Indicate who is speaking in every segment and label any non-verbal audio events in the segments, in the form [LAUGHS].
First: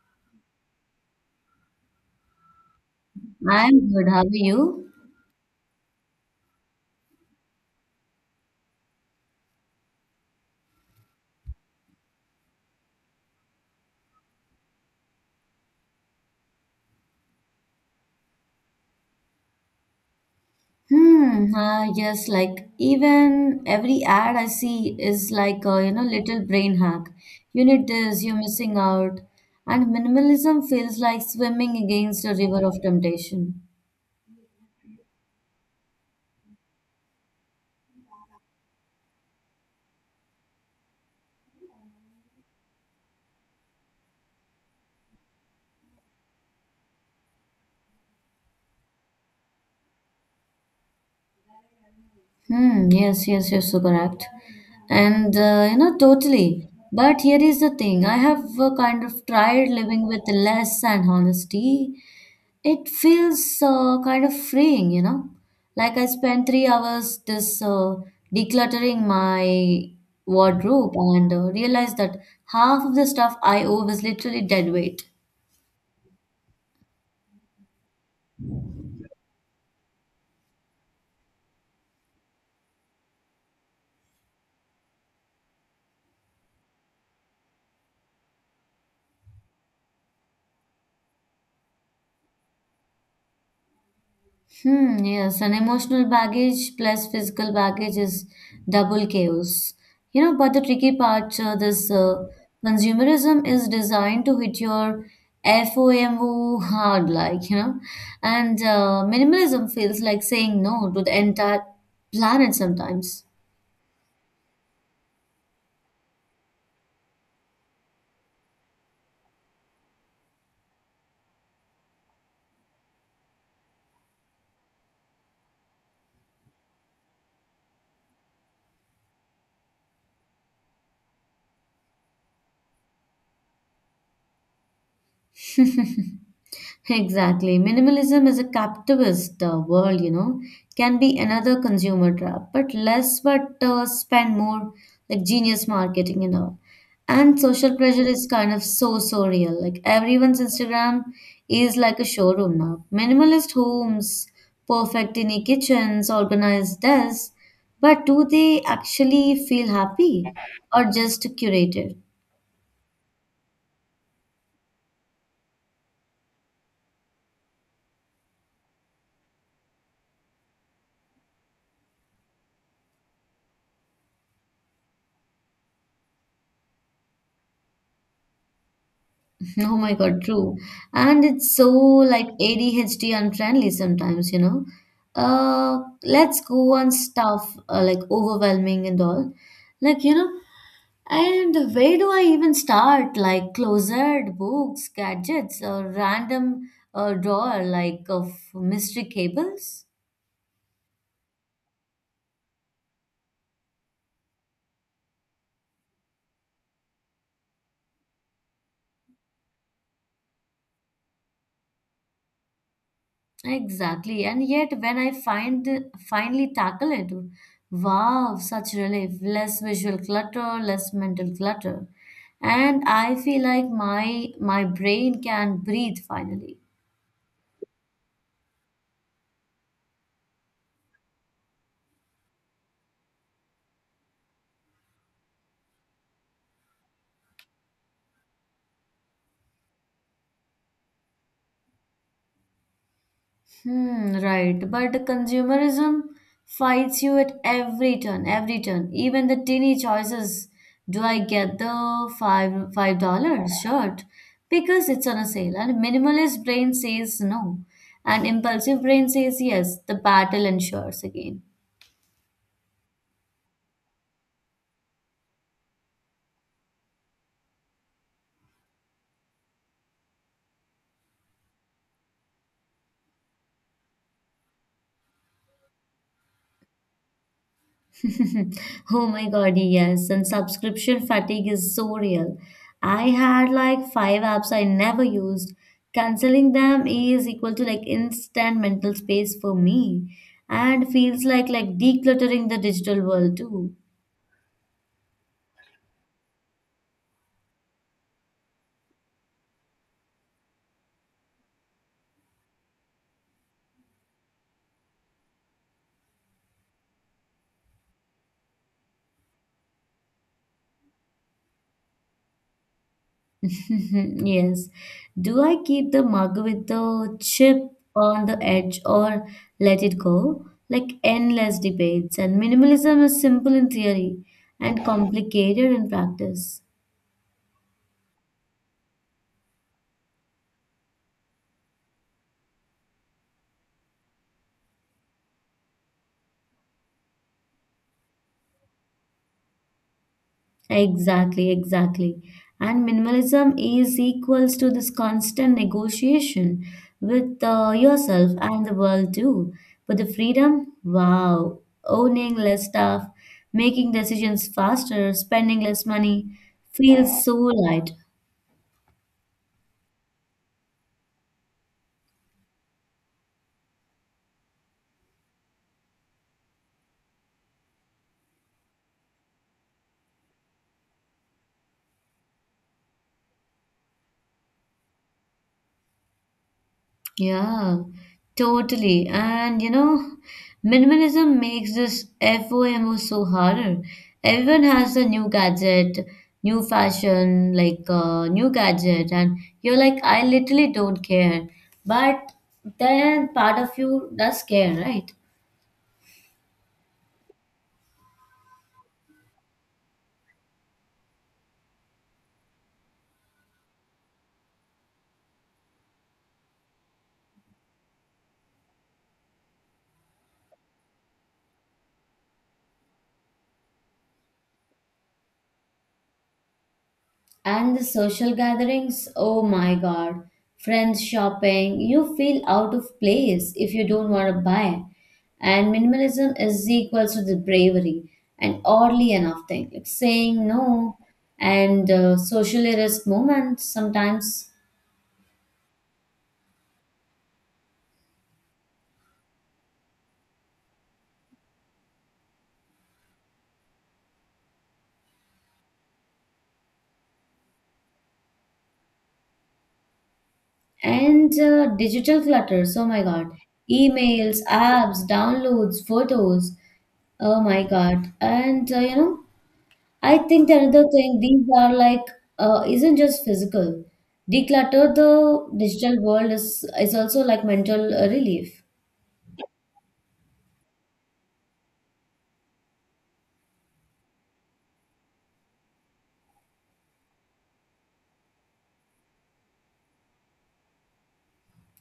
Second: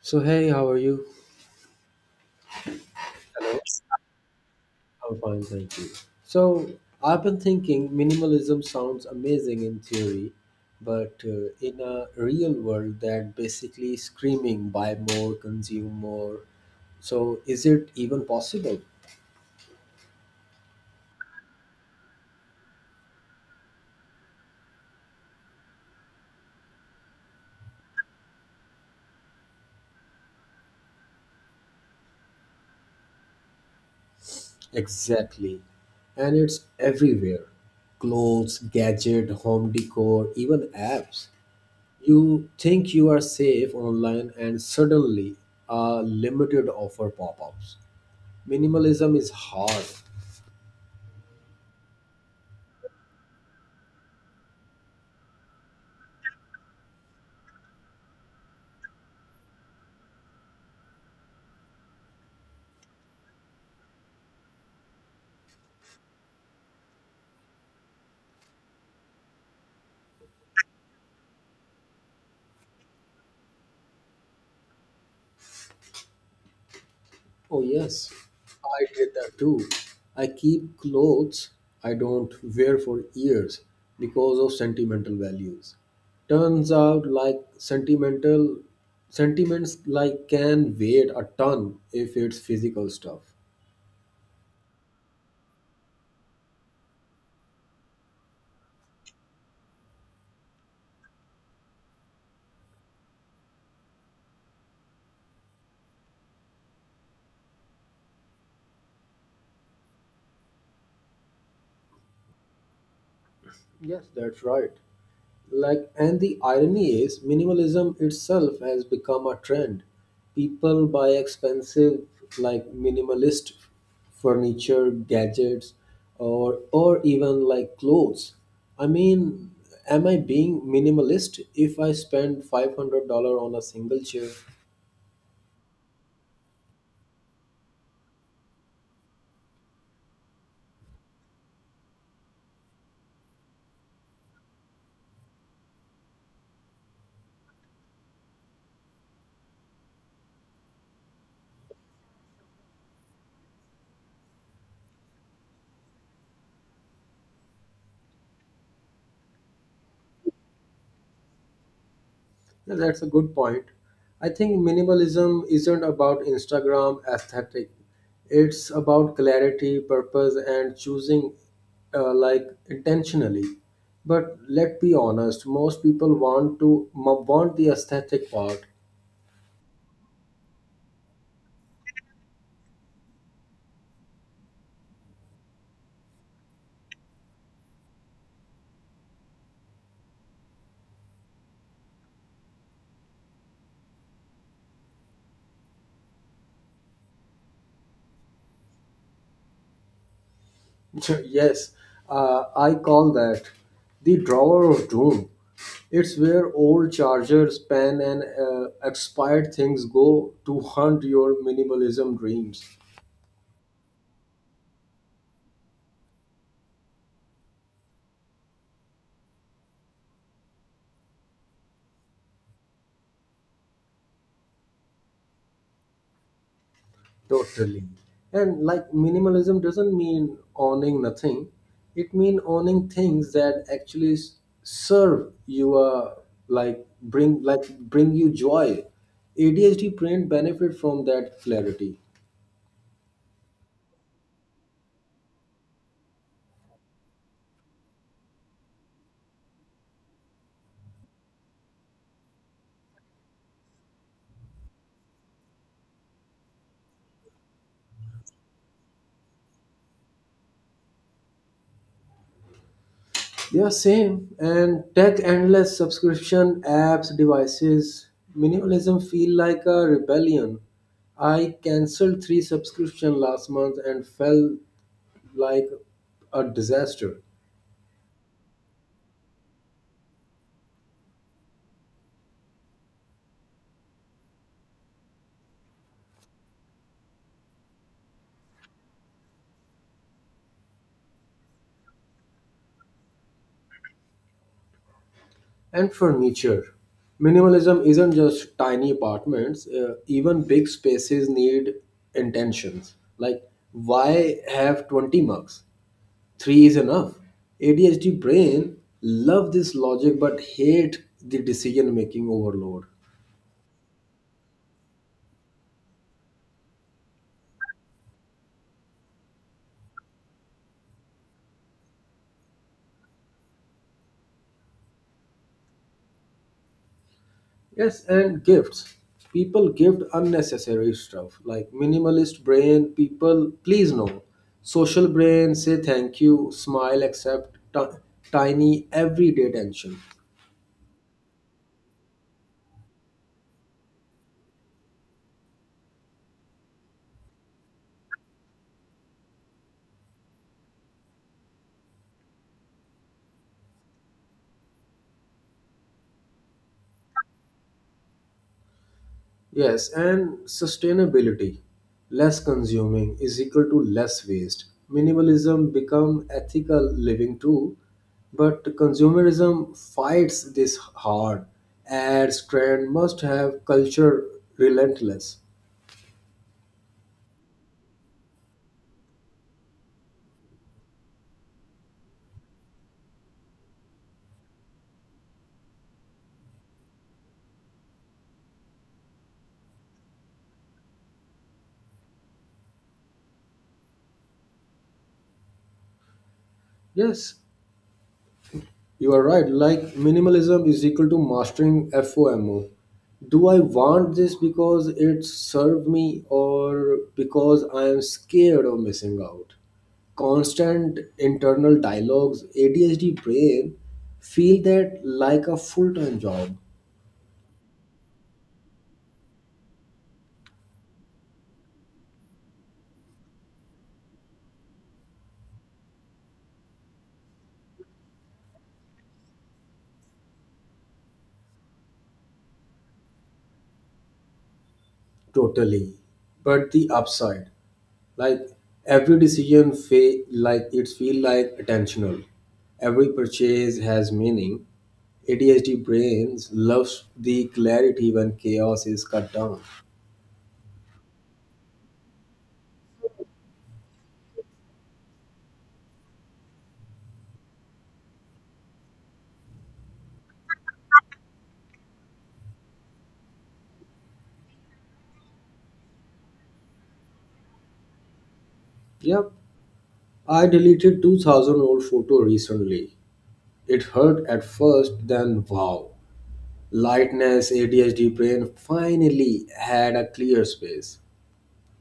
Speaker 1: So hey, how are you?
Speaker 2: I'm good. How are you?
Speaker 1: I'm fine, thank you. So I've been thinking minimalism sounds amazing in theory, but in a real world that basically screaming buy more, consume more. So is it even possible?
Speaker 2: Hmm. Yes, like even every ad I see is like a little brain hack. You need this. You're missing out. And minimalism feels like swimming against a river of temptation.
Speaker 1: Exactly. And it's everywhere. Clothes, gadget, home decor, even apps. You think you are safe online and suddenly a limited offer pop-ups. Minimalism is hard.
Speaker 2: Hmm, yes, yes, yes. Are so correct. And, totally. But here is the thing. I have kind of tried living with less and honesty. It feels kind of freeing, you know. Like I spent 3 hours this decluttering my wardrobe and realized that half of the stuff I owe was literally dead weight.
Speaker 1: Oh, yes, I did that too. I keep clothes I don't wear for years because of sentimental values. Turns out like sentimental sentiments like can weigh a ton if it's physical stuff.
Speaker 2: Hmm, yes, and emotional baggage plus physical baggage is double chaos. You know, but the tricky part, this consumerism is designed to hit your FOMO hard, like, you know, and minimalism feels like saying no to the entire planet sometimes.
Speaker 1: Yes, that's right. Like, and the irony is minimalism itself has become a trend. People buy expensive, like, minimalist furniture, gadgets, or even like clothes. I mean, am I being minimalist if I spend $500 on a single chair?
Speaker 2: [LAUGHS] Exactly. Minimalism is a capitalist world, you know, can be another consumer trap, but less, but spend more, like genius marketing and all. And social pressure is kind of so, so real. Like everyone's Instagram is like a showroom now. Minimalist homes, perfect tiny kitchens, organized desks. But do they actually feel happy or just curated?
Speaker 1: Yeah, that's a good point. I think minimalism isn't about Instagram aesthetic. It's about clarity, purpose, and choosing like, intentionally. But let's be honest, most people want the aesthetic part.
Speaker 2: Oh my God, true. And it's so like ADHD unfriendly sometimes, you know. Let's go on stuff like overwhelming and all. Like, you know, and where do I even start? Like closet, books, gadgets, or random drawer like of mystery cables?
Speaker 1: [LAUGHS] Yes, I call that the drawer of doom. It's where old chargers, pen, and expired things go to hunt your minimalism dreams.
Speaker 2: Exactly. And yet when I find finally tackle it, wow, such relief. Less visual clutter, less mental clutter. And I feel like my brain can breathe finally.
Speaker 1: Totally. And like minimalism doesn't mean owning nothing. It means owning things that actually serve you bring you joy. ADHD print benefit from that clarity.
Speaker 2: Hmm, right. But consumerism fights you at every turn, every turn. Even the teeny choices. Do I get the five dollars shirt? Because it's on a sale. And minimalist brain says no. And impulsive brain says yes. The battle ensures again.
Speaker 1: Yeah, same. And tech endless subscription apps, devices, minimalism feel like a rebellion. I canceled three subscription last month and felt like a disaster.
Speaker 2: [LAUGHS] Oh my God, yes. And subscription fatigue is so real. I had like five apps I never used. Canceling them is equal to like instant mental space for me and feels like decluttering the digital world too.
Speaker 1: And furniture. Minimalism isn't just tiny apartments, even big spaces need intentions. Like, why have 20 mugs? Three is enough. ADHD brain love this logic but hate the decision making overload.
Speaker 2: [LAUGHS] Yes. Do I keep the mug with the chip on the edge or let it go? Like endless debates, and minimalism is simple in theory and complicated in practice.
Speaker 1: Yes, and gifts. People gift unnecessary stuff. Like, minimalist brain, people please no. Social brain say thank you, smile, accept tiny everyday tension.
Speaker 2: Exactly, exactly. And minimalism is equals to this constant negotiation with yourself and the world too. But the freedom, wow, owning less stuff, making decisions faster, spending less money feels so light.
Speaker 1: Yes, and sustainability. Less consuming is equal to less waste. Minimalism become ethical living too, but consumerism fights this hard. Ads, trend must have culture relentless.
Speaker 2: Yeah, totally. And you know, minimalism makes this FOMO so harder. Everyone has a new gadget, new fashion, like and you're like, I literally don't care. But then part of you does care, right?
Speaker 1: Yes, you are right. Like, minimalism is equal to mastering FOMO. Do I want this because it served me or because I am scared of missing out? Constant internal dialogues, ADHD brain, feel that like a full time job.
Speaker 2: And the social gatherings, oh my God, friends shopping, you feel out of place if you don't want to buy. And minimalism is equal to the bravery and oddly enough thing, like saying no and socially risk moments sometimes.
Speaker 1: Totally. But the upside, like every decision feel like attentional. Every purchase has meaning. ADHD brains loves the clarity when chaos is cut down.
Speaker 2: And digital clutter. Oh my God, emails, apps, downloads, photos, oh my God. And I think the another thing, these are like isn't just physical. Declutter the digital world is also like mental relief.
Speaker 1: Yep, I deleted 2000 old photo recently. It hurt at first, then wow. Lightness ADHD brain finally had a clear space.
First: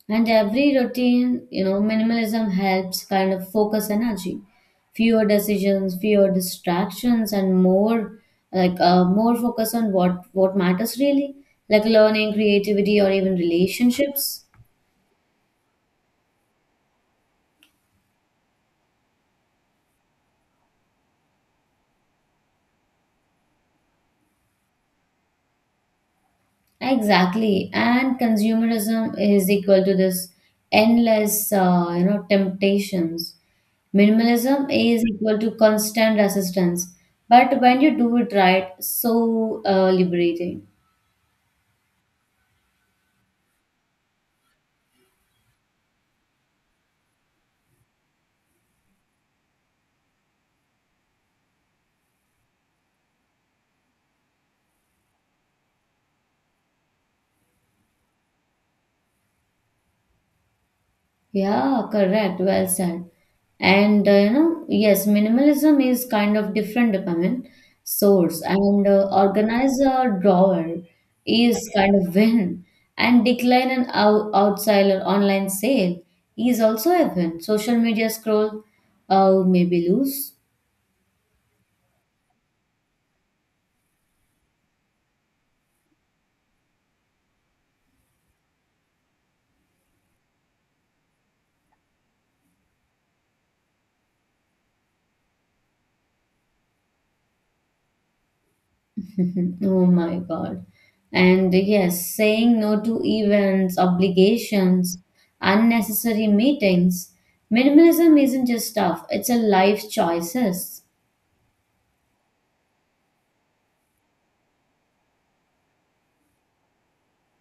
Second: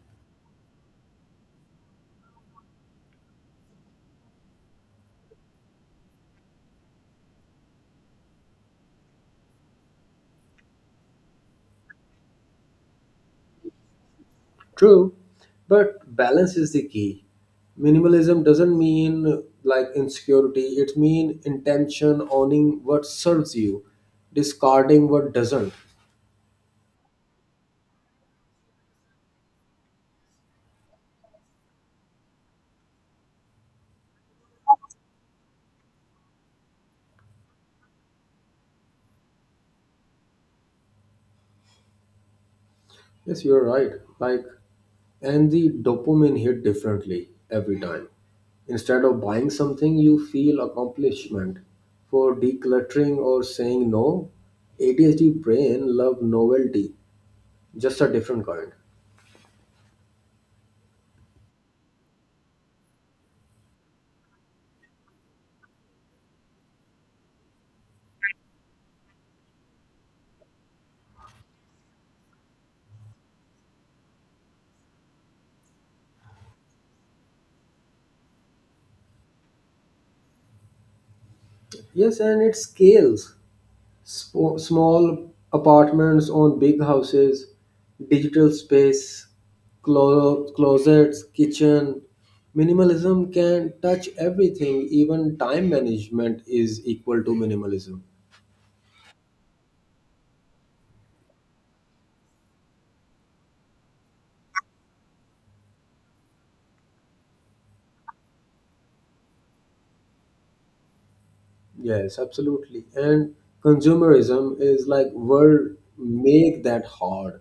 Speaker 2: And every routine, you know, minimalism helps kind of focus energy. Fewer decisions, fewer distractions, and more more focus on what matters really, like learning, creativity, or even relationships.
Speaker 1: True, but balance is the key. Minimalism doesn't mean like, insecurity. It means intention, owning what serves you, discarding what doesn't.
Speaker 2: Exactly, and consumerism is equal to this endless, temptations. Minimalism is equal to constant resistance, but when you do it right, so liberating.
Speaker 1: Yes, you're right. Like, and the dopamine hit differently every time. Instead of buying something, you feel accomplishment. For decluttering or saying no, ADHD brain love novelty, just a different kind.
Speaker 2: Yeah, correct. Well said. And yes, minimalism is kind of different dopamine source, and organize a drawer is kind of win, and decline an outside or online sale is also a win. Social media scroll, maybe lose.
Speaker 1: Yes, and it scales. Small apartments on big houses, digital space, closets, kitchen. Minimalism can touch everything, even time management is equal to minimalism.
Speaker 2: [LAUGHS] Oh my God. And yes, saying no to events, obligations, unnecessary meetings. Minimalism isn't just stuff, it's a life choices.
Speaker 1: Yes, absolutely. And consumerism is like, world make that hard.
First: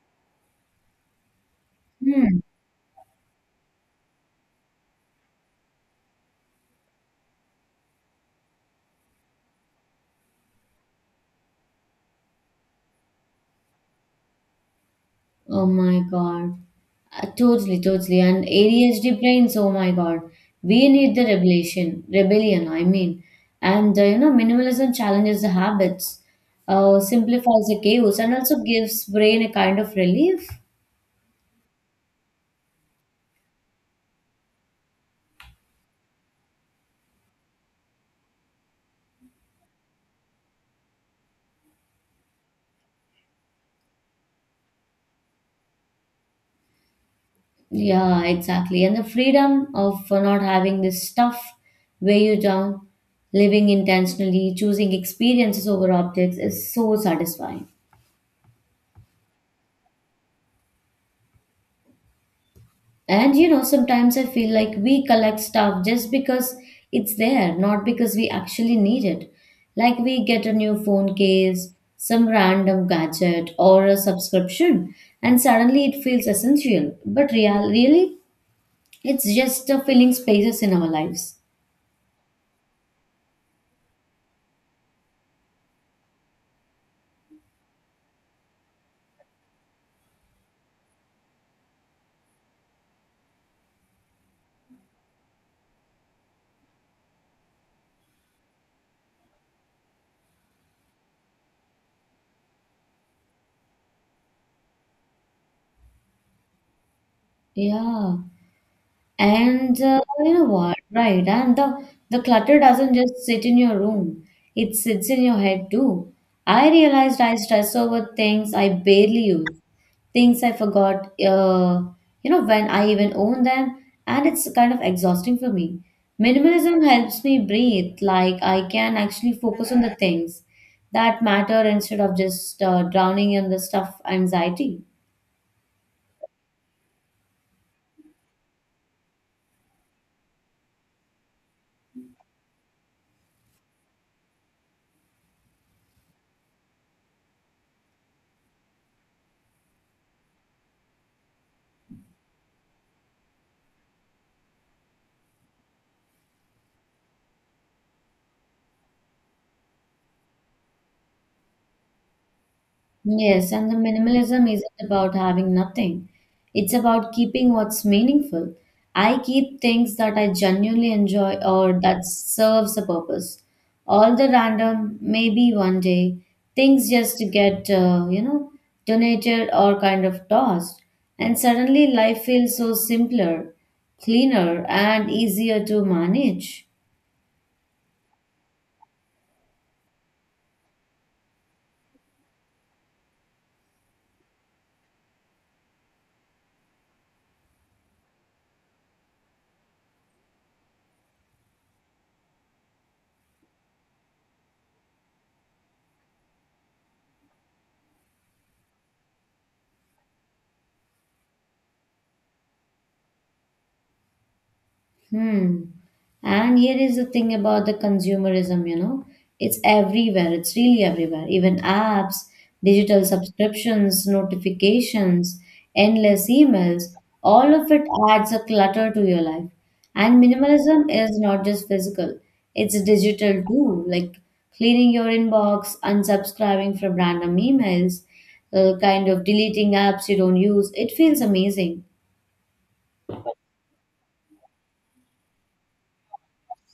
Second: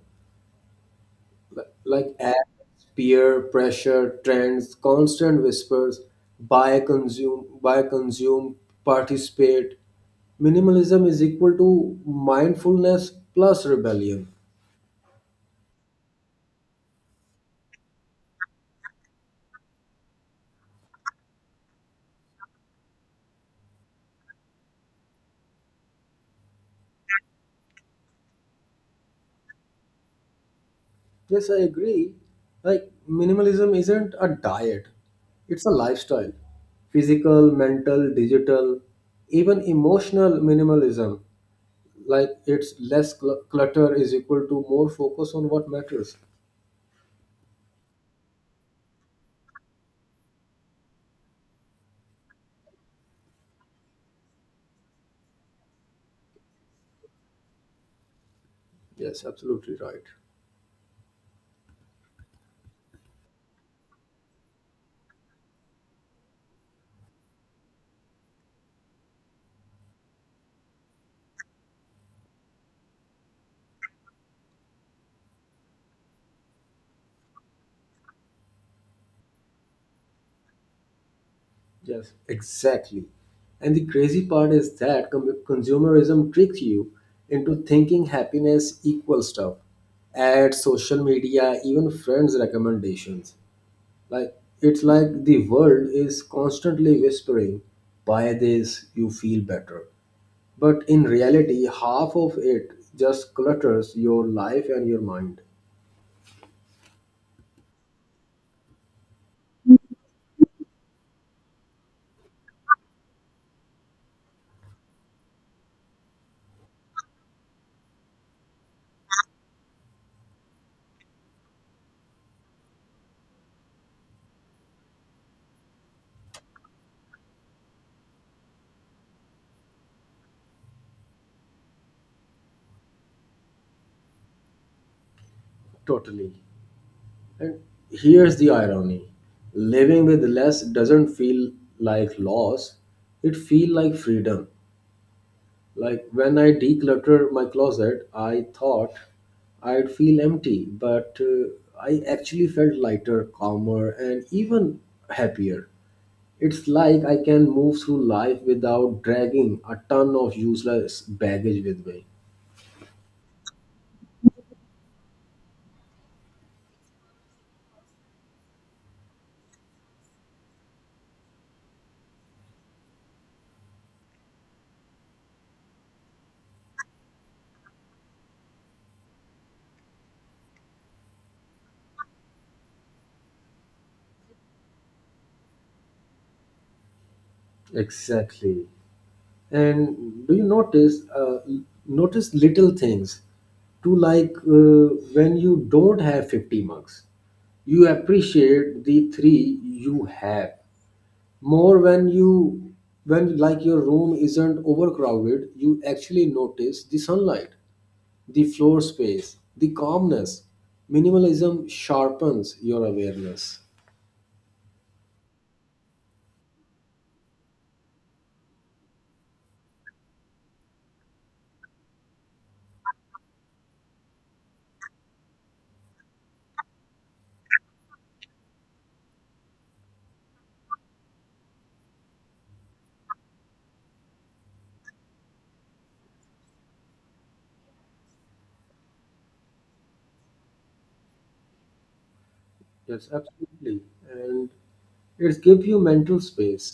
Speaker 1: Like,
Speaker 2: Hmm.
Speaker 1: ads, peer pressure, trends, constant whispers, buy, consume, participate. Minimalism is equal to mindfulness plus rebellion.
Speaker 2: Oh my God. Totally, totally. And ADHD brains, oh my God. We need the rebellion, rebellion, I mean. And minimalism challenges the habits, simplifies the chaos, and also gives brain a kind of relief.
Speaker 1: Yes, I agree. Like, minimalism isn't a diet, it's a lifestyle. Physical, mental, digital, even emotional minimalism. Like, it's less clutter is equal to more focus on what matters.
Speaker 2: Yeah, exactly. And the freedom of not having this stuff weigh you down, living intentionally, choosing experiences over objects is so satisfying.
Speaker 1: Yes, absolutely right.
Speaker 2: And you know, sometimes I feel like we collect stuff just because it's there, not because we actually need it. Like we get a new phone case, some random gadget, or a subscription, and suddenly it feels essential. But real, really, it's just filling spaces in our lives.
Speaker 1: Yes, exactly. And the crazy part is that consumerism tricks you into thinking happiness equals stuff. Ads, social media, even friends' recommendations. Like, it's like the world is constantly whispering, buy this, you feel better. But in reality, half of it just clutters your life and your mind.
Speaker 2: Yeah. And you know what? Right. And the clutter doesn't just sit in your room, it sits in your head too. I realized I stress over things I barely use, things I forgot, when I even own them. And it's kind of exhausting for me. Minimalism helps me breathe, like I can actually focus on the things that matter instead of just drowning in the stuff anxiety.
Speaker 1: Totally. And here's the irony, living with less doesn't feel like loss, it feels like freedom. Like, when I declutter my closet, I thought I'd feel empty, but I actually felt lighter, calmer, and even happier. It's like I can move through life without dragging a ton of useless baggage with me.
Speaker 2: Yes, and the minimalism isn't about having nothing. It's about keeping what's meaningful. I keep things that I genuinely enjoy or that serves a purpose. All the random, maybe one day, things just get, donated or kind of tossed. And suddenly life feels so simpler, cleaner, and easier to manage.
Speaker 1: Exactly. And do you notice little things to, when you don't have 50 marks, you appreciate the three you have more. When you when, like, your room isn't overcrowded, you actually notice the sunlight, the floor space, the calmness. Minimalism sharpens your awareness.
Speaker 2: Hmm. And here is the thing about the consumerism, you know, it's everywhere. It's really everywhere. Even apps, digital subscriptions, notifications, endless emails, all of it adds a clutter to your life. And minimalism is not just physical, it's digital too, like cleaning your inbox, unsubscribing from random emails, kind of deleting apps you don't use. It feels amazing.
Speaker 1: Yes, absolutely. And it gives you mental space.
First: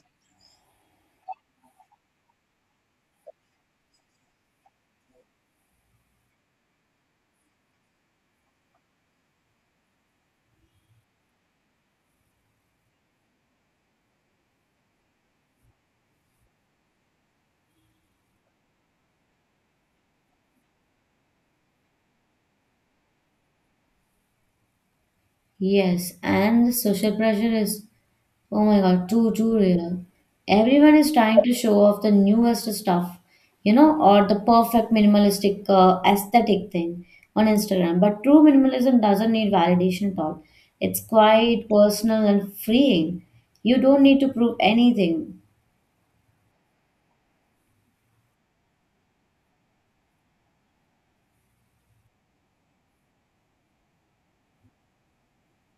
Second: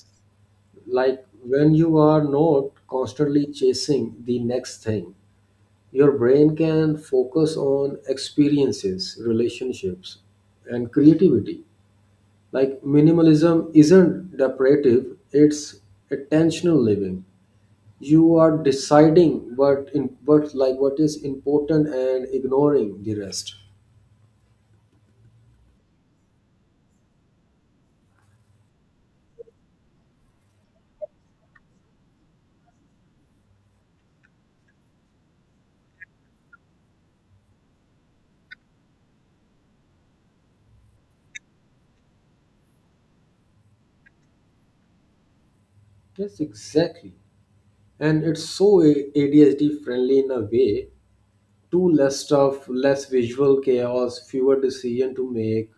Speaker 1: Like, when you are not constantly chasing the next thing, your brain can focus on experiences, relationships, and creativity. Like, minimalism isn't depressive, it's attentional living. You are deciding what in what like what is important and ignoring the rest.
Speaker 2: Yes, and the social pressure is, oh my God, too, too real. Everyone is trying to show off the newest stuff, you know, or the perfect minimalistic aesthetic thing on Instagram. But true minimalism doesn't need validation at all. It's quite personal and freeing. You don't need to prove anything.
Speaker 1: Yes, exactly. And it's so ADHD friendly in a way too. Less stuff, less visual chaos, fewer decision to make.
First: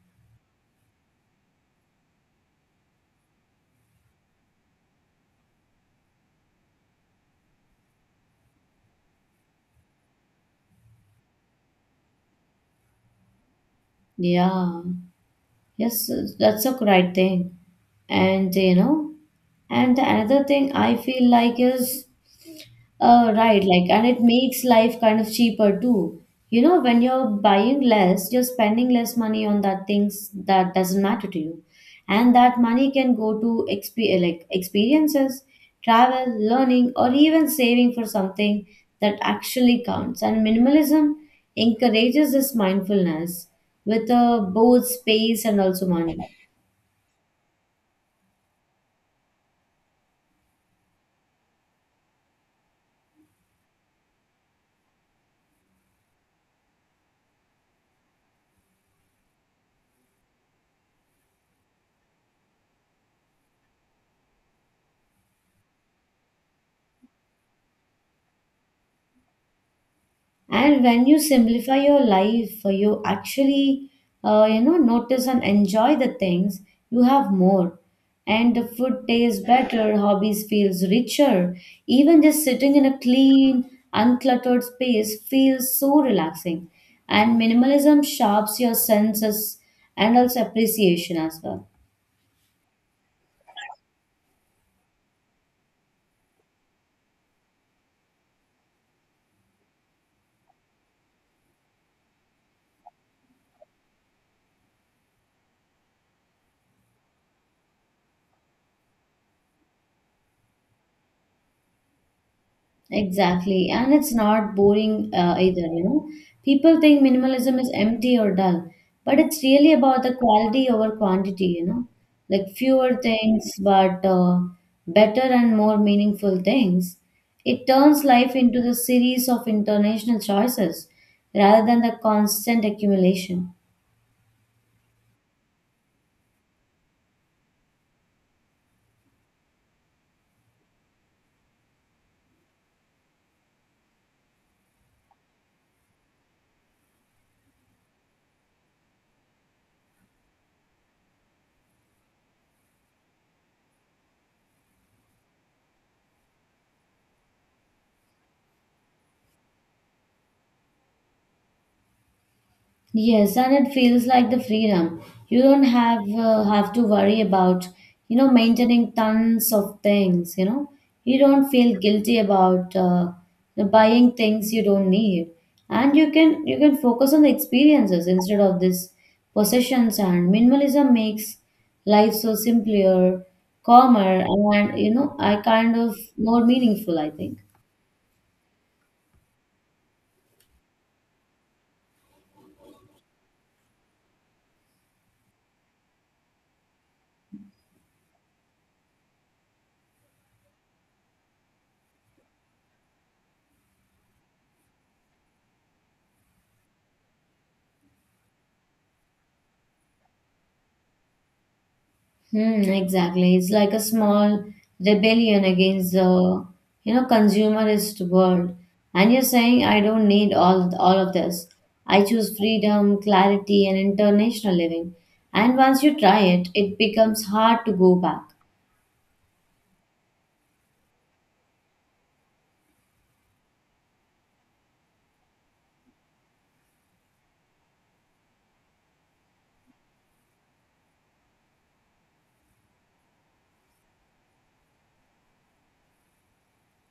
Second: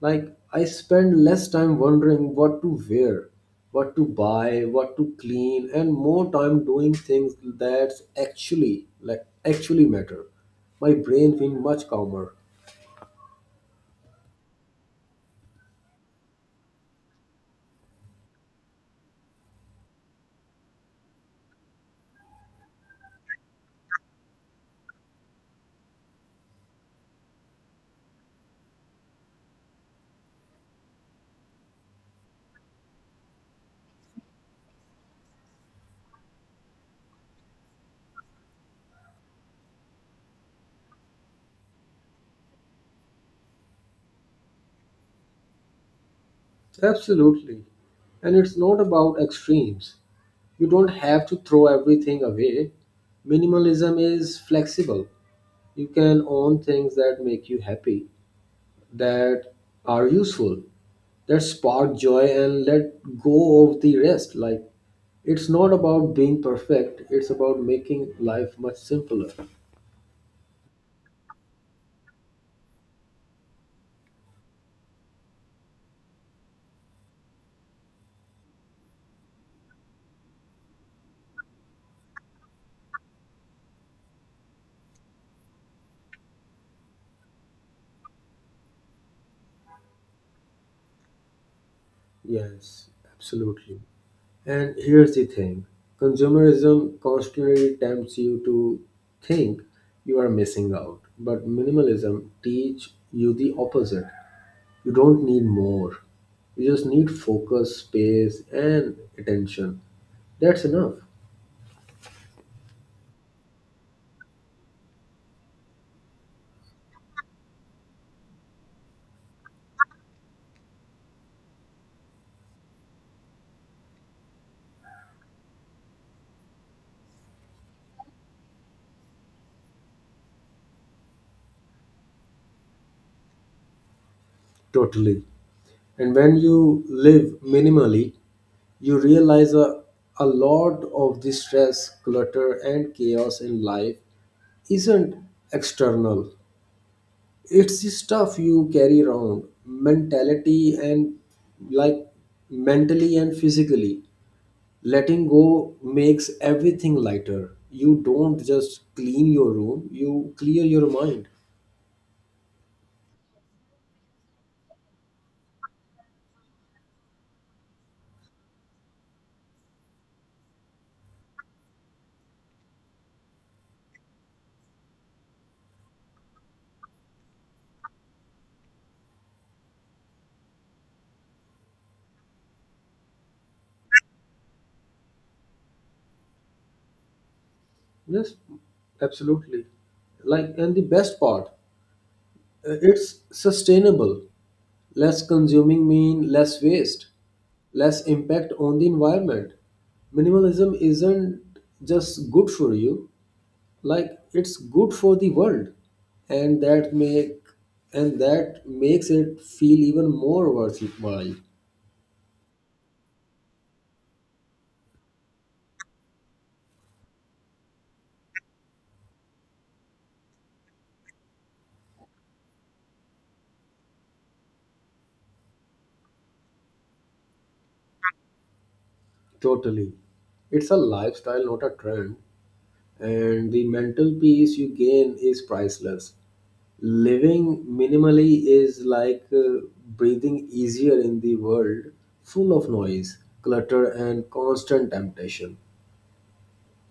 Speaker 1: Like, I spend less time wondering what to wear, what to buy, what to clean, and more time doing things that actually matter. My brain being much calmer.
Speaker 2: Yeah, yes, that's a right thing. And you know, and the another thing I feel like is right, like, and it makes life kind of cheaper too. You know, when you're buying less, you're spending less money on that things that doesn't matter to you. And that money can go to like experiences, travel, learning, or even saving for something that actually counts. And minimalism encourages this mindfulness with both space and also money.
Speaker 1: Absolutely. And it's not about extremes. You don't have to throw everything away. Minimalism is flexible. You can own things that make you happy, that are useful, that spark joy, and let go of the rest. Like, it's not about being perfect, it's about making life much simpler.
Speaker 2: And when you simplify your life, you actually notice and enjoy the things you have more. And the food tastes better, hobbies feels richer, even just sitting in a clean uncluttered space feels so relaxing. And minimalism sharps your senses and also appreciation as well.
Speaker 1: Yes, absolutely. And here's the thing, consumerism constantly tempts you to think you are missing out, but minimalism teach you the opposite. You don't need more, you just need focus, space, and attention. That's enough.
Speaker 2: Exactly, and it's not boring either, you know. People think minimalism is empty or dull, but it's really about the quality over quantity, you know. Like fewer things, but better and more meaningful things. It turns life into the series of international choices rather than the constant accumulation.
Speaker 1: Totally. And when you live minimally, you realize a lot of the stress, clutter, and chaos in life isn't external. It's the stuff you carry around, mentality and, like, mentally and physically. Letting go makes everything lighter. You don't just clean your room, you clear your mind.
Speaker 2: Yes, and it feels like the freedom. You don't have to worry about, you know, maintaining tons of things, you know. You don't feel guilty about buying things you don't need. And you can focus on the experiences instead of this possessions. And minimalism makes life so simpler, calmer, and you know, I kind of more meaningful, I think.
Speaker 1: Yes, absolutely. Like, and the best part, it's sustainable. Less consuming mean less waste, less impact on the environment. Minimalism isn't just good for you, like it's good for the world. And that makes it feel even more worthwhile.
Speaker 2: Hmm, exactly. It's like a small rebellion against the, you know, consumerist world. And you're saying I don't need all of this. I choose freedom, clarity, and international living. And once you try it, it becomes hard to go back.
Speaker 1: Totally. It's a lifestyle, not a trend. And the mental peace you gain is priceless. Living minimally is like breathing easier in the world full of noise, clutter, and constant temptation.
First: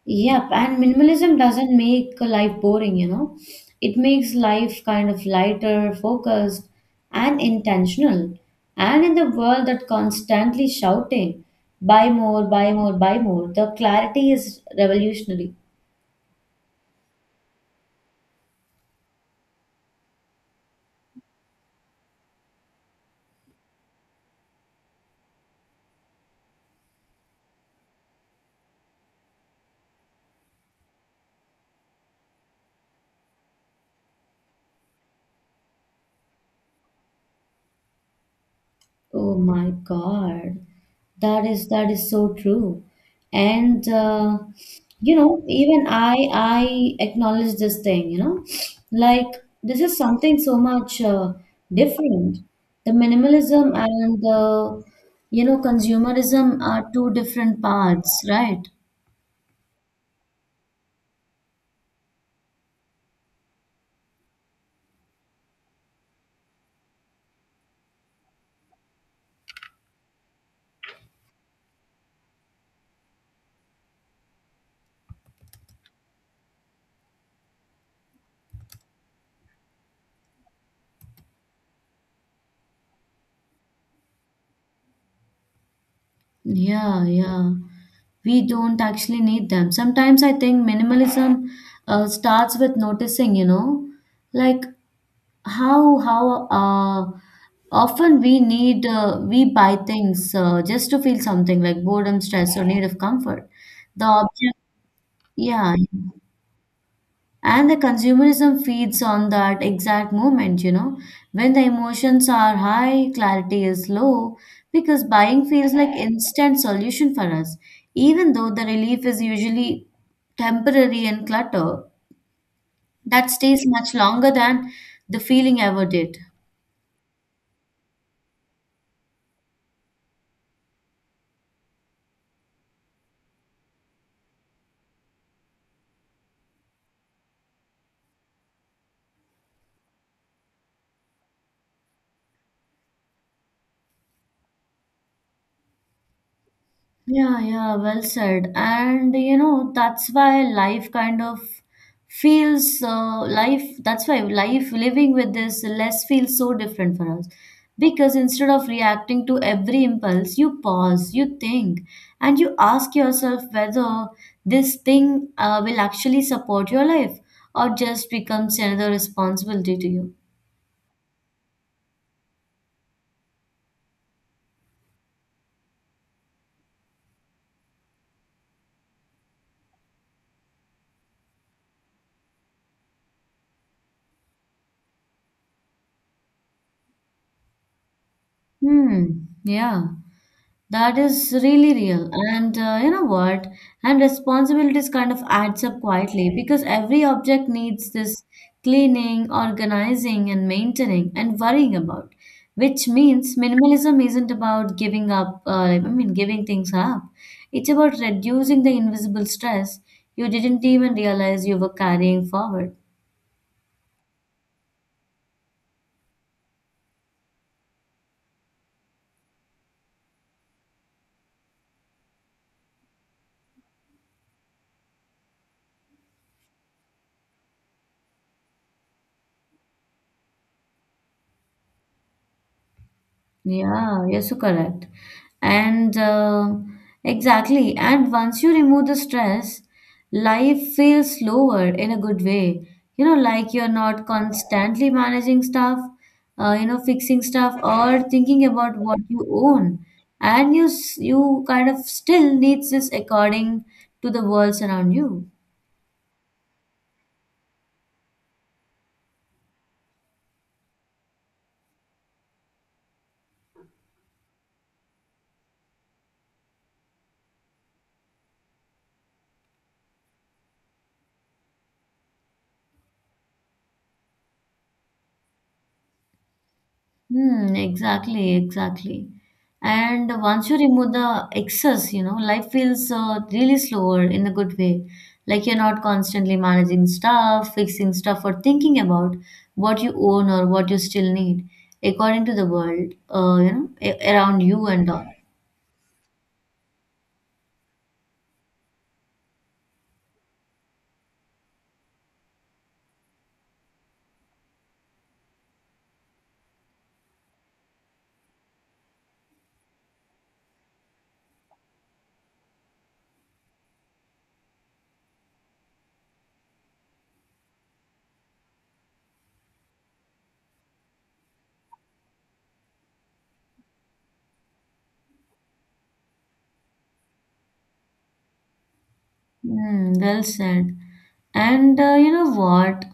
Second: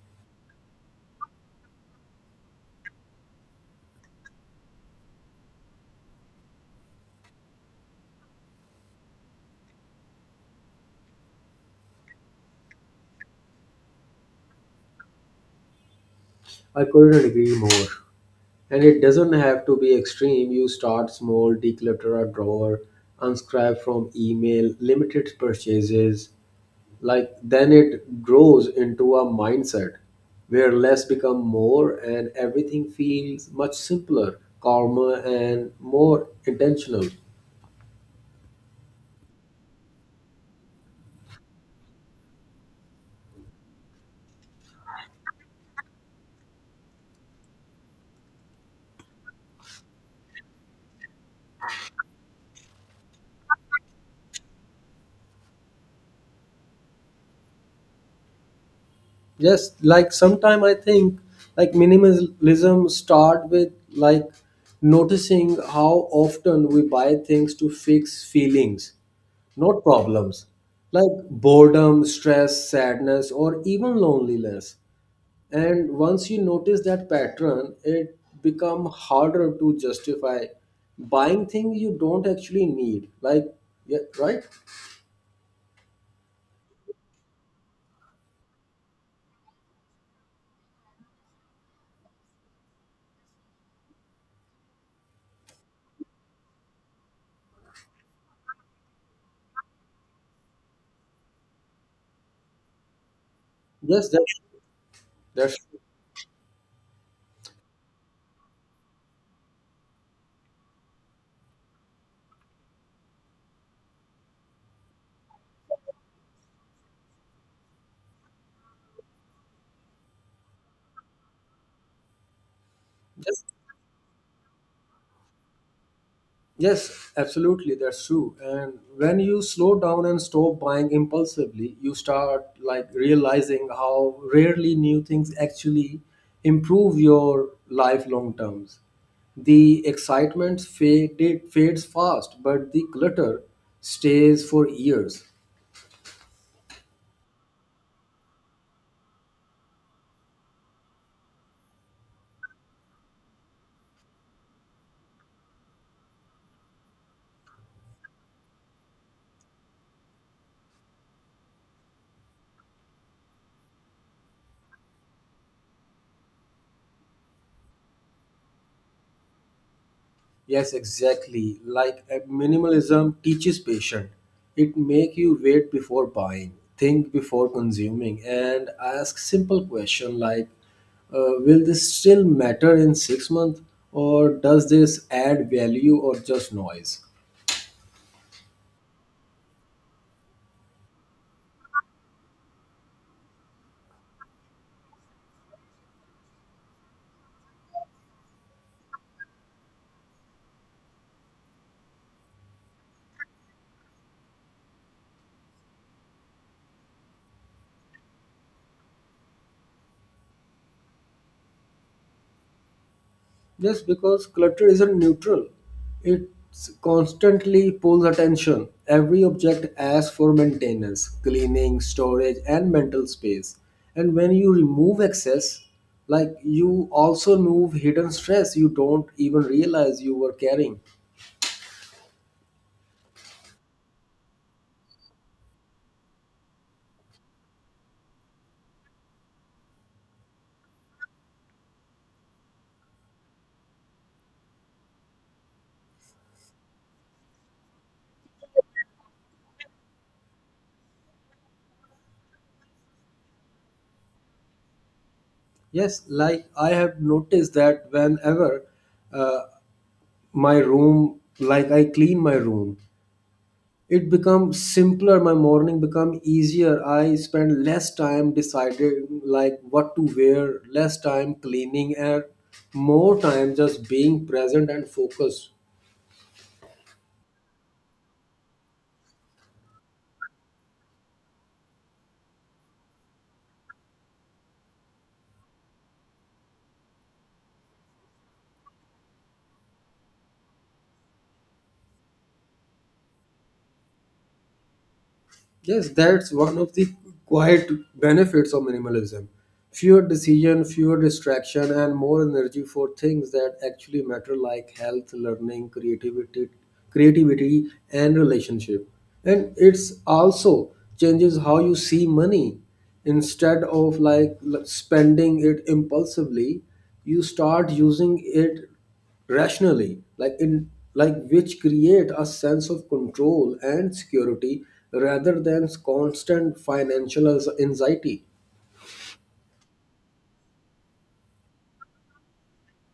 Speaker 2: Yep, and minimalism doesn't make life boring, you know. It makes life kind of lighter, focused, and intentional. And in the world that constantly shouting, buy more, buy more, buy more, the clarity is revolutionary.
Speaker 1: I couldn't agree more. And it doesn't have to be extreme. You start small, declutter a drawer, unscribe from email, limited purchases, like, then it grows into a mindset where less become more and everything feels much simpler, calmer, and more intentional.
Speaker 2: Oh my God, that is so true, and even I acknowledge this thing, you know, like this is something so much different. The minimalism and the, you know, consumerism are two different paths, right?
Speaker 1: Yes, like, sometime I think, like, minimalism start with, like, noticing how often we buy things to fix feelings, not problems, like boredom, stress, sadness, or even loneliness. And once you notice that pattern, it become harder to justify buying things you don't actually need. Like, yeah, right?
Speaker 2: Yeah, yeah. We don't actually need them. Sometimes I think minimalism starts with noticing, you know, like how often we buy things just to feel something like boredom, stress, or need of comfort. The
Speaker 1: Yes, that's
Speaker 2: object,
Speaker 1: that's
Speaker 2: yeah, and the consumerism feeds on that exact moment. You know, when the emotions are high, clarity is low, because buying feels like instant solution for us, even though the relief is usually temporary and clutter that
Speaker 1: yes.
Speaker 2: stays much longer than the feeling ever did.
Speaker 1: Yes, absolutely, that's true. And when you slow down and stop buying impulsively, you start like realizing how rarely new things actually improve your life long terms. The excitement fade, it fades fast, but the clutter stays for years.
Speaker 2: Yeah, yeah, well said. And you know, that's why life kind of that's why life living with this less feels so different for us. Because instead of reacting to every impulse, you pause, you think, and you ask yourself whether this thing will actually support your life or just becomes another responsibility to you.
Speaker 1: Yes, exactly. Like, minimalism teaches patience. It make you wait before buying, think before consuming, and ask simple question like, "Will this still matter in 6 months, or does this add value or just noise?"
Speaker 2: Hmm. Yeah. That is really real. And you know what? And responsibilities kind of adds up quietly because every object needs this cleaning, organizing, and maintaining and worrying about, which means minimalism isn't about giving things up. It's about reducing the invisible stress you didn't even realize you were carrying forward.
Speaker 1: Just because clutter isn't neutral, it constantly pulls attention. Every object asks for maintenance, cleaning, storage, and mental space. And when you remove excess, like, you also remove hidden stress you don't even realize you were carrying.
Speaker 2: Yeah, you're so correct. And Exactly. And once you remove the stress, life feels slower in a good way. You know, like you're not constantly managing stuff, fixing stuff or thinking about what you own. And you kind of still needs this according to the worlds around you.
Speaker 1: Yes, like I have noticed that whenever uh, my room, like I clean my room, it becomes simpler. My morning become easier. I spend less time deciding, like, what to wear, less time cleaning, and more time just being present and focused.
Speaker 2: Hmm, exactly, exactly. And once you remove the excess, you know, life feels really slower in a good way. Like you're not constantly managing stuff, fixing stuff, or thinking about what you own or what you still need according to the world, around you and all.
Speaker 1: Yes, that's one of the quiet benefits of minimalism. Fewer decision, fewer distraction, and more energy for things that actually matter, like health, learning, creativity, and relationship. And it's also changes how you see money. Instead of like spending it impulsively, you start using it rationally, like, in, like, which create a sense of control and security rather than constant financial anxiety.
Speaker 2: Hmm, well said. And you know what?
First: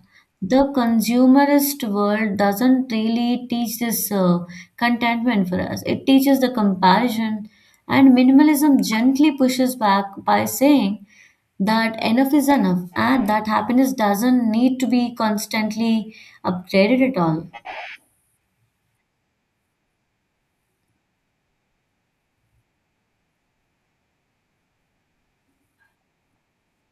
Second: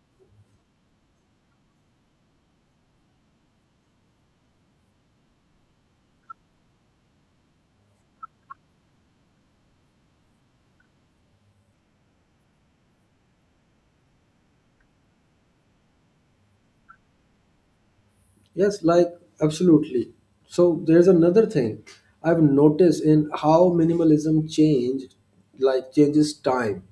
Speaker 2: The consumerist world doesn't really teach this contentment for us. It teaches the comparison, and minimalism gently pushes back by saying that enough is enough and that happiness doesn't need to be constantly upgraded at all.
Speaker 1: Yes, like, absolutely. So there's another thing I've noticed in how minimalism changed, like, changes time.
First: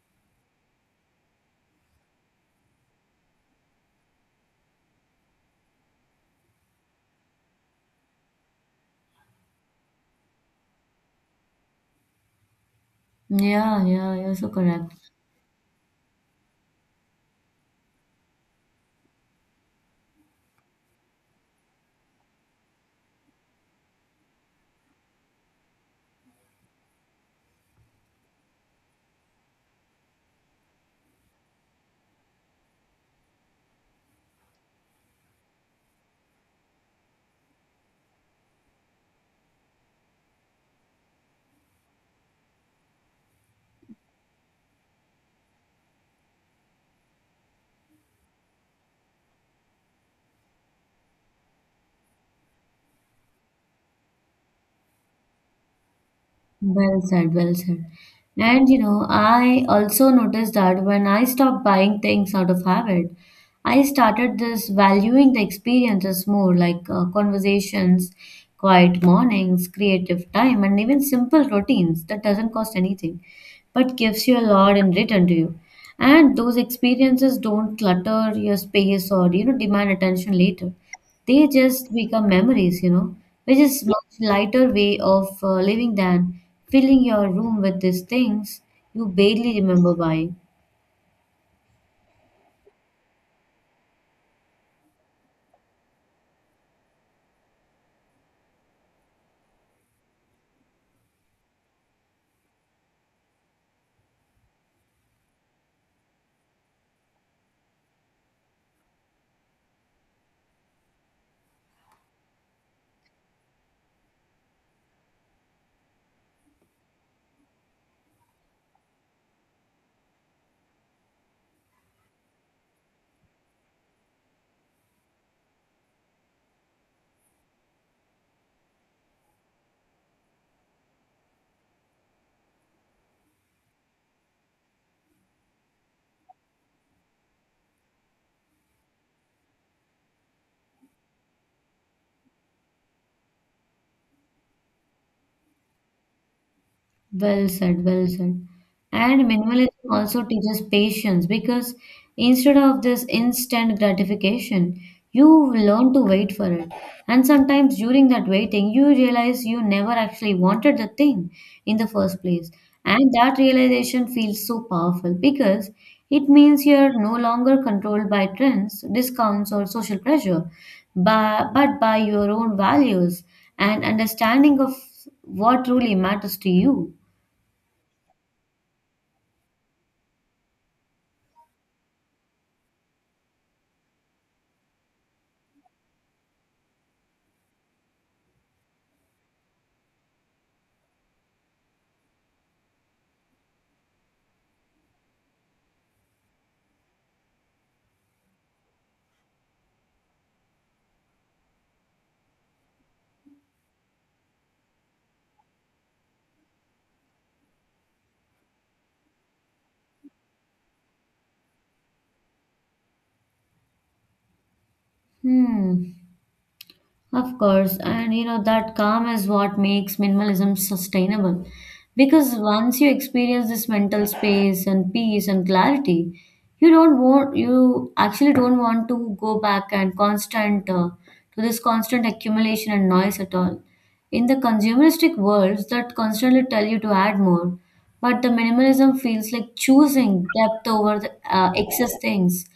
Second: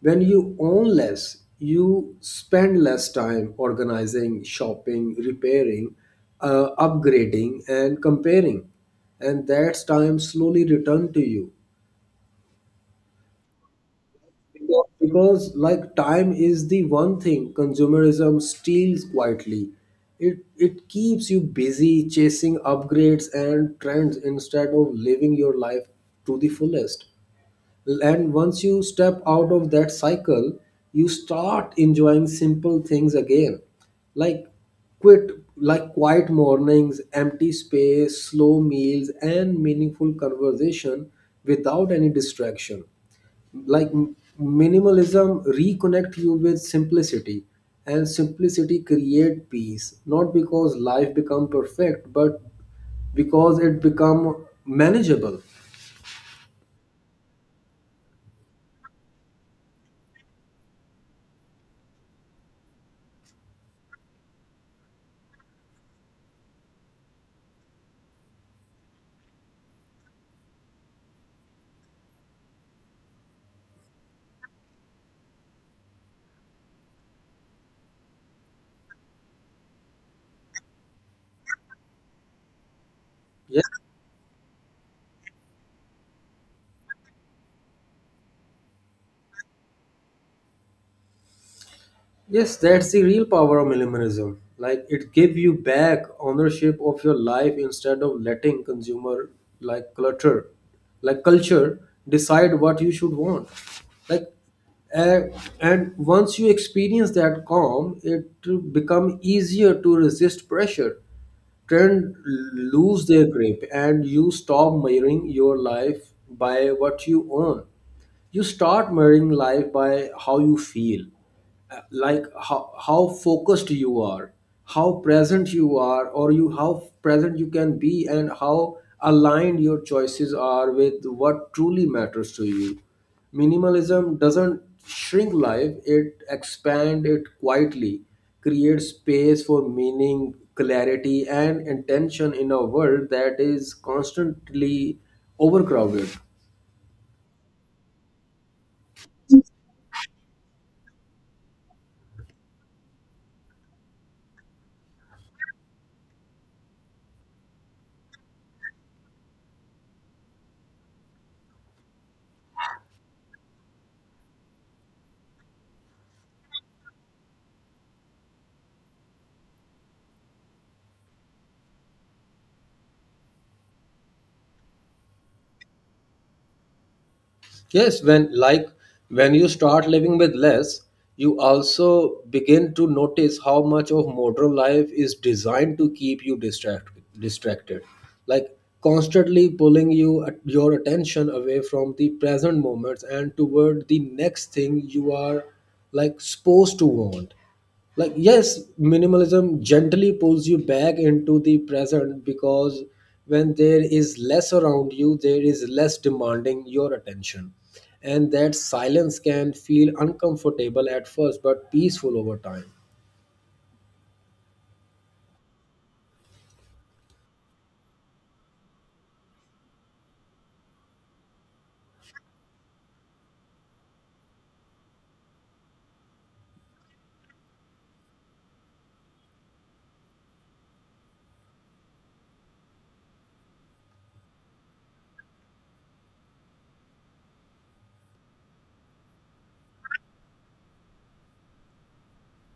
Speaker 1: When you own less, you spend less time organizing, shopping, repairing, upgrading, and comparing, and that's time slowly returned to you.
Speaker 2: Yeah, yeah, you're so
Speaker 1: Because,
Speaker 2: correct.
Speaker 1: because, like, time is the one thing consumerism steals quietly. It keeps you busy chasing upgrades and trends instead of living your life to the fullest. And once you step out of that cycle, you start enjoying simple things again. Like, quit like quiet mornings, empty space, slow meals, and meaningful conversation without any distraction. Like, minimalism reconnect you with simplicity, and simplicity create peace, not because life become perfect, but because it become manageable.
Speaker 2: Well said, well said. And you know, I also noticed that when I stopped buying things out of habit, I started this valuing the experiences more like conversations, quiet mornings, creative time, and even simple routines that doesn't cost anything, but gives you a lot in return to you. And those experiences don't clutter your space or you know demand attention later. They just become memories, you know, which
Speaker 1: Yeah.
Speaker 2: is Yeah. much lighter way of living than filling your room with these things you barely remember buying.
Speaker 1: Yes, that's the real power of minimalism. Like, it give you back ownership of your life instead of letting consumer like clutter, like culture decide what you should want. Like, uh, and once you experience that calm, it become easier to resist pressure. Trend lose their grip, and you stop measuring your life by what you own. You start measuring life by how you feel, like, how focused you are, how present you are, or you how present you can be, and how aligned your choices are with what truly matters to you. Minimalism doesn't shrink life, it expand it quietly, creates space for meaning, clarity, and intention in a world that is constantly overcrowded.
Speaker 2: Well said, well said. And minimalism also teaches patience because instead of this instant gratification, you learn to wait for it. And sometimes during that waiting, you realize you never actually wanted the thing in the first place. And that realization feels so powerful because it means you're no longer controlled by trends, discounts, or social pressure, but, by your own values and understanding of what truly matters to you.
Speaker 1: Yes, when you start living with less, you also begin to notice how much of modern life is designed to keep you distracted, like constantly pulling your attention away from the present moments and toward the next thing you are, like, supposed to want. Like, yes, minimalism gently pulls you back into the present, because when there is less around you, there is less demanding your attention, and that silence can feel uncomfortable at first but peaceful over time.
Speaker 2: 嗯，Of course, and you know that calm is what makes minimalism sustainable. Because once you experience this mental space and peace and clarity, you actually don't want to go back and constant to this constant accumulation and noise at all. In the consumeristic worlds that constantly tell you to add more, but the minimalism feels like choosing depth over the excess things,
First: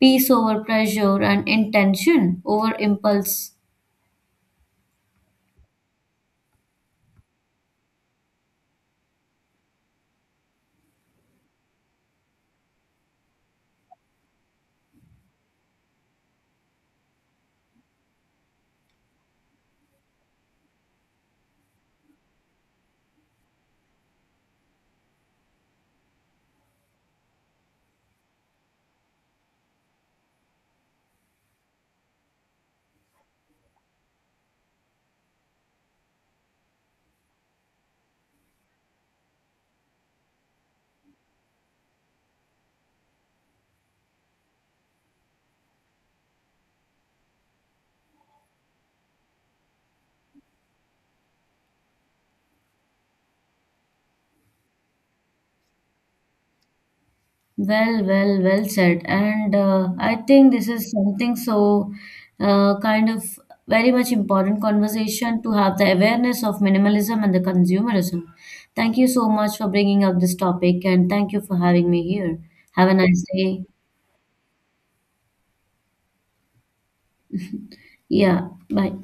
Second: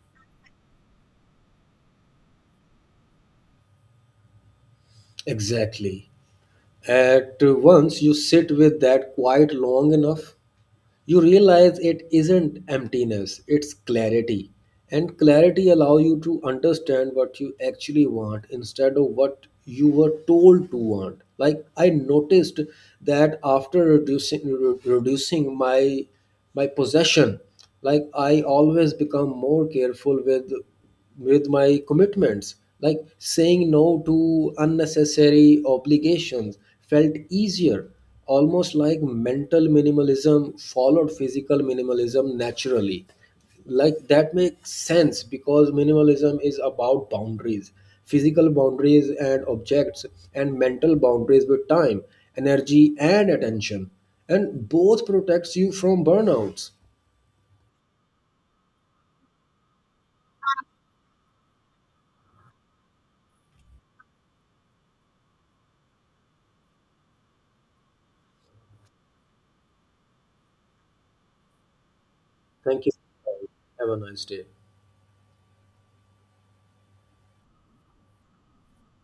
Speaker 2: peace over pressure, and intention over impulse.
Speaker 1: Exactly. At once you sit with that quiet long enough, you realize it isn't emptiness, it's clarity, and clarity allow you to understand what you actually want instead of what you were told to want. Like, I noticed that after reducing my possession, like, I always become more careful with my commitments. Like, saying no to unnecessary obligations felt easier, almost like mental minimalism followed physical minimalism naturally. Like, that makes sense because minimalism is about boundaries, physical boundaries and objects, and mental boundaries with time, energy, and attention. And both protects you from burnouts.
Speaker 2: Well, well said. And I think this is something so uh, kind of very much important conversation to have the awareness of minimalism and the consumerism. Thank you so much for bringing up this topic and thank you for having me here.
Speaker 1: Thank
Speaker 2: Have
Speaker 1: you.
Speaker 2: a nice day.
Speaker 1: Have a nice day.
Speaker 2: Yeah, bye.